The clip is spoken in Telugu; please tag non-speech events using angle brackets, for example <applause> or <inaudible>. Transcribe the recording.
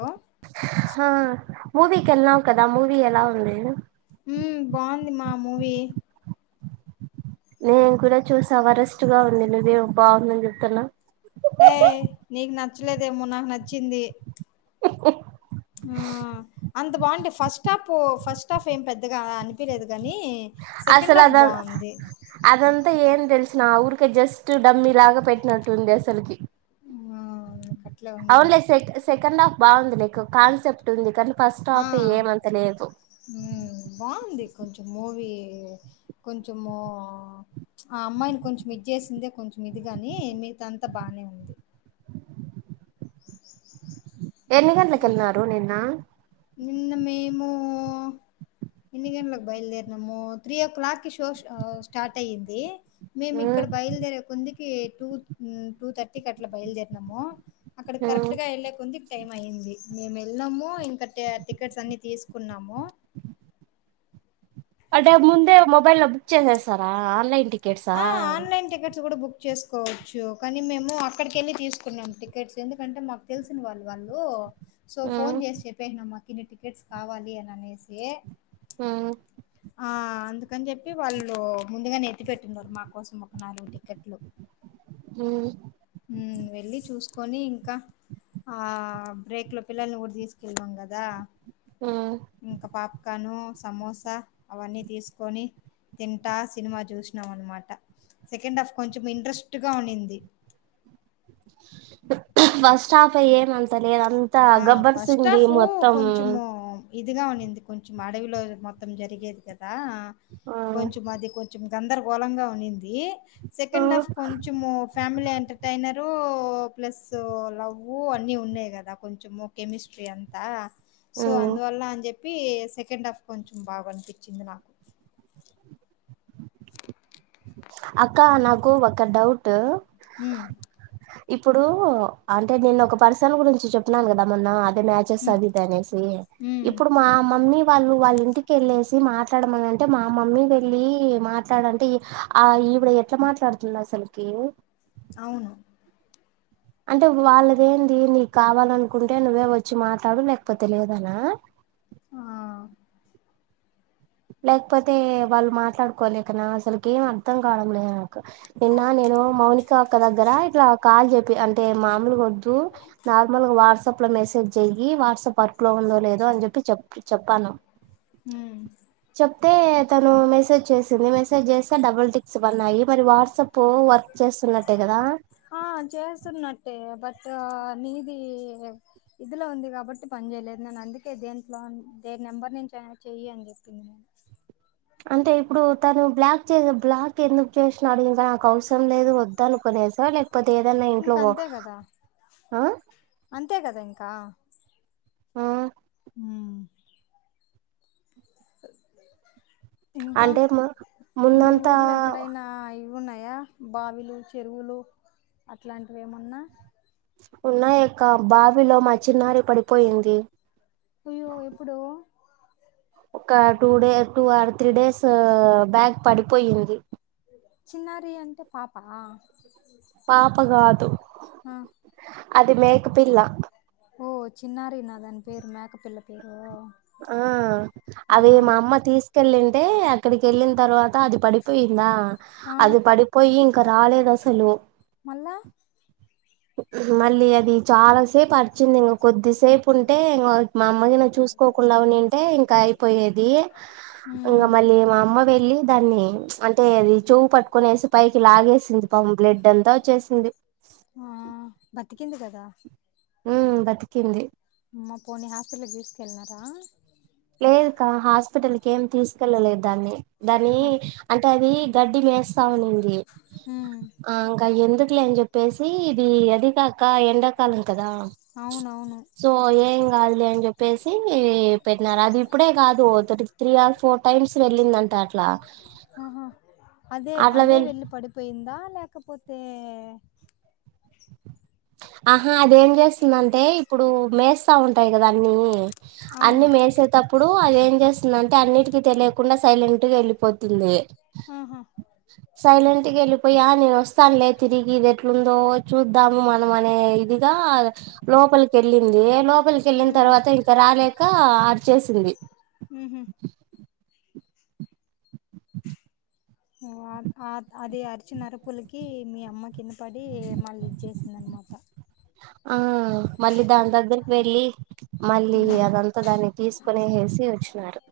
హలో హా మూవికి ఎలావ్ కదా మూవి ఎలా ఉంది ఉ బాగుంది మా మూవీ నేను కూడా చూసా వరెస్ట్ గా ఉంది నువ్వే బాగుందని చెప్తున్నా ఏయ నీకు నచ్చలేదేమో నాకు నచ్చింది ఆ అంత బాగుంటే ఫస్ట్ హాఫ్ ఫస్ట్ హాఫ్ ఏం పెద్దగా అనిపిలేదు కానీ సెకండ్ అసలు హఫ్ అద బాగుంది నా ఊరిక జస్ట్ డమ్మి లాగా పెట్టినట్టుంది అసలుకి ఆ నీకు అట్లే ఉందిలే అవున్లే సె సెకండ ఆఫ్ బాగుంది క్ కాన్సెప్ట్ ఉంది కానీ ఫస్ట్ ఆ హాఫ్ ఏమంత లేదు బాగుంది కొంచెం మూవీ కొంచెము ఆ అమ్మాయిని కొంచెం ఇద్ చేసిందే కొంచెం ఇదిగాని మిగత అంతా బానే ఉంది ఎన్ని గంటలకి వెళ్ళినారు నిన్న నిన్న మేము ఎన్ని గంటలకు బయలుదేరినాము త్రీ ఓ క్లాక్కి షో స్టార్ట్ అయ్యంది మేము మ్మ్ ఇక్కడ బయలుదేరేకుంది టూ టూ తర్టీకి అట్లా బయలుదేర్ణమో అక్కడ హ్మ్ కరెక్ట్ గా వెళ్లే కొంది టైం అయ్యింది మేము వెళ్ళినము ఇంకా టికెట్స్ అన్ని తీసుకున్నాము అంటే ముందే మొబైల్ లో బుక్ చేసేస్తారా ఆన్లైన్ టికెట్సా ఆ, ఆన్లైన్ టికెట్స్ కూడా బుక్ చేసుకోవచ్చు కానీ మేము అక్కడికి వెళ్ళి తీసుకున్నాం టికెట్స్ ఎందుకంటే మాకు తెలిసిన వాళ్ళు వాళ్ళు సో ఫోన్ మ్మ్ చేసి చెప్పేసినాం ఇన్ని టికెట్స్ కావాలి అని అనేసి ఉమ్ ఆ అందుకని చెప్పి వాళ్ళు ముందుగా నెత్తి పెట్టిన్నారు మాకు కోసం ఒక నాలుగు టికెట్లు హ్మ్ హ వెళ్ళి చూసుకొని ఇంకా ఆ బ్రేక్ లో పిల్లల్ని కూడా తీసుకెళ్ళలాం కదా హ్మ్ ఇంకా పాప్కాను సమోసా అవన్నీ తీసుకొని తింటా సినిమా చూసినాం అనమాట సెకండ్ హఫ్ కొంచెం ఇంట్రెస్ట్గా ఉనింది ఫస్ట్ హాఫ్ ఏ అంత నేనంతా ఆ! గబ్బర్సింది మొత్తం ఇదిగ ఉండంది కొంచెం అడవిలో మొత్తం జరిగేది కదా ఆ కొంచం అది కొంచం ఇది గందర్ గోళంగా ఉనింది సెకండ్ ఆఫ్ కొంచము ఫ్యామిలీ అంటె ట్రైనరు ఓ ప్లస్ లవ్వు అన్ని ఉన్నాయి గదా కొంచము కెమిస్ట్రీ అంతా సో మ్మ్ అందువల్ల అన్ జెప్పి ప్పి సెకండ్ ఆఫ్ కొంచెం బాగ అనిపించ్చింది నాకు అక్క నాకు ఒక డౌట్ ట్ మ్ ఇప్పుడూ అంటే నేను ఒక పర్సన్ గురించి చెప్పునాను గదా మొన్న అంటే మ్యాచెస్ హ్మ్. అవి దనేసి హ్మ్. ఇప్పుడు మా మమ్మీ వాళ్ళు వాళ్ళ ఇంటికిళ్ళేసి మాట్లాడమని అంటే మా మమ్మీ వెళ్ళీ మాట్లాడంటే ఆ ఆ ఈవ్డె ఎట్ల మాట్లాడుతుంది అస ల్కి అవును అంటే వాళ్ళదేంది నీకు కావాలనుకుంటే నువ్వే వచ్చి మాట్లాడు లేకపోతే లేదు అనా ఆ లేకపోతే వాళ్ళు మాట్లాడుకోలేకనా అసలికి ఏం అర్థం కావడంలేదు అక్క నిన్న నేను మౌనిక అక్క దగ్గర ఇట్ల కాల్ జెపి అంటే మాముల్ గొద్దు నార్మల్గా వాట్సాప్ లో మెసేజ్ చెయ్యి వాట్సాప్ వర్కులో ఉందో లేదో అని చెప్పి చె చెప్పాను ఊ అంతే తనూ మెసేజ్ చేసింది మెసేజ్ చేస్తే డబుల్ టిక్స్ పడినాయి మరి వాట్సాప్ వర్క్ చేస్తున్నట్టే కదా ఆ చేస్తున్నట్టే బట్ నీది ఇదిలో ఉంది కాబట్టి పని చేయలేదు నేను అందుకే దేంట్లో దేని నెంబర్ నుంచి అయిన చెయ్యి అంది అంటే ఇప్పుడు తను బ్లాక్ చేయు బ్లాక్ ఎందుకు చేసినాడు ఇగ నాకు అవసరం లేదు వద్దనికొనేసా లేక పోతే ఏదన్నా ఇంక ఇంట్లో అంతే ఆయ్ అంతె గదా ఇంకా ఊ ఊ అ <inaudible> ఇంక అంటే ము మీ ఊర్లో ముందంతా ఎక్కడైనా ఇ ఉన్నయా బావిలు చెరువులు అట్లాంటివి ఏమున్నా ఉన్నాయక్క బావిలో మా చిన్నారి పడిపోయింది అయ్యో ఎప్పుడూ ఒక two day two or three days back పడిపోయింది చిన్నారి అంటే పాప ఆ పాప గాదు ఆ అది మేక పిల్ల ఓ చిన్నారి నా దాని పేరు మేక పిల్ల పేరూ ఆ అవి మా అమ్మ తీసుకెళ్ళింది ఏ అక్కడికి ఎళ్ళిన తర్వాత అది పడిపోయిందా ఆ అది పడిపోయి కా రాలేదు అసలు మల్లా మళ్ళీ అది చాలాసేపు అరిచింది ఇంగ కొద్దిసేపు ఉంటే ఇంగో మా అమ్మది నేను చూసుకోకుండానింటే ఇంకా అయిపోయేదీ ఇంగా ఉమ్ మళ్ళీ మా అమ్మ వెళ్ళి దాన్ని అంటే అది చెవు పట్టుకునేసి పైకి లాగేసింది పాపం బ్లడ్ అంతా వచ్చేసింది ఆ బతికింద కదా ఉ బతికింది అమ్మ పోనీ హాస్పిటల్కి తీసుకెళ్ళినారా లేదు కా హాస్పిటల్కి ఏమి తీసుకెళ్ళలేదు దాన్ని దాని ఆ, అంటే అది గడ్డి మెస్ తా ఉన్నింది ఉమ్ ఇంకా ఎ ఎందుకులేని చెప్పేసి ఇది అదికాక ఎండాకాలం కదా అవునవును సో ఏం కాదులే అని చెప్పేసి పే అది ఇప్పుడే కాదు తర్ త్రీ ఆర్ ఫోర్ టైమ్స్ వెళ్ళింది అంట అట్లా ఆహా అట్లా వె కిందా లేకపోతే ఆహా అదేం చేసిందాంటే ఇప్పుడు మేస్తా ఉంటాయి కదా అన్ని అన్ని అవును మేసేటప్పుడు అది ఏం చేసిందంటే అన్నిటికి తెలియకుండా సైలెంట్ గా వెళ్ళిపోతుంది ఆహా సైలెంట్ వెళ్ళిపోయా నేను వస్తానులేదు తిరిగి ఇది ఎట్లుందో చూద్దాము మన ము అనే ఇదిగా లోపలిక వెళ్ళింది లోప లోపలికి వెళ్ళిన ఉమ్ తర్వాత ఇంకా రాలేక అరిచేసింది ఉహు ఆ అది అరిచినరపులకి మీ అమ్మ కింద పడి మళ్ళీ ఇది చేసిందనమాట ఆ మళ్ళీ దాని దగ్గరికి వెళ్ళి మళ్ళీ అదంతా దాన్ని తీసుకునేసి వచ్చినారు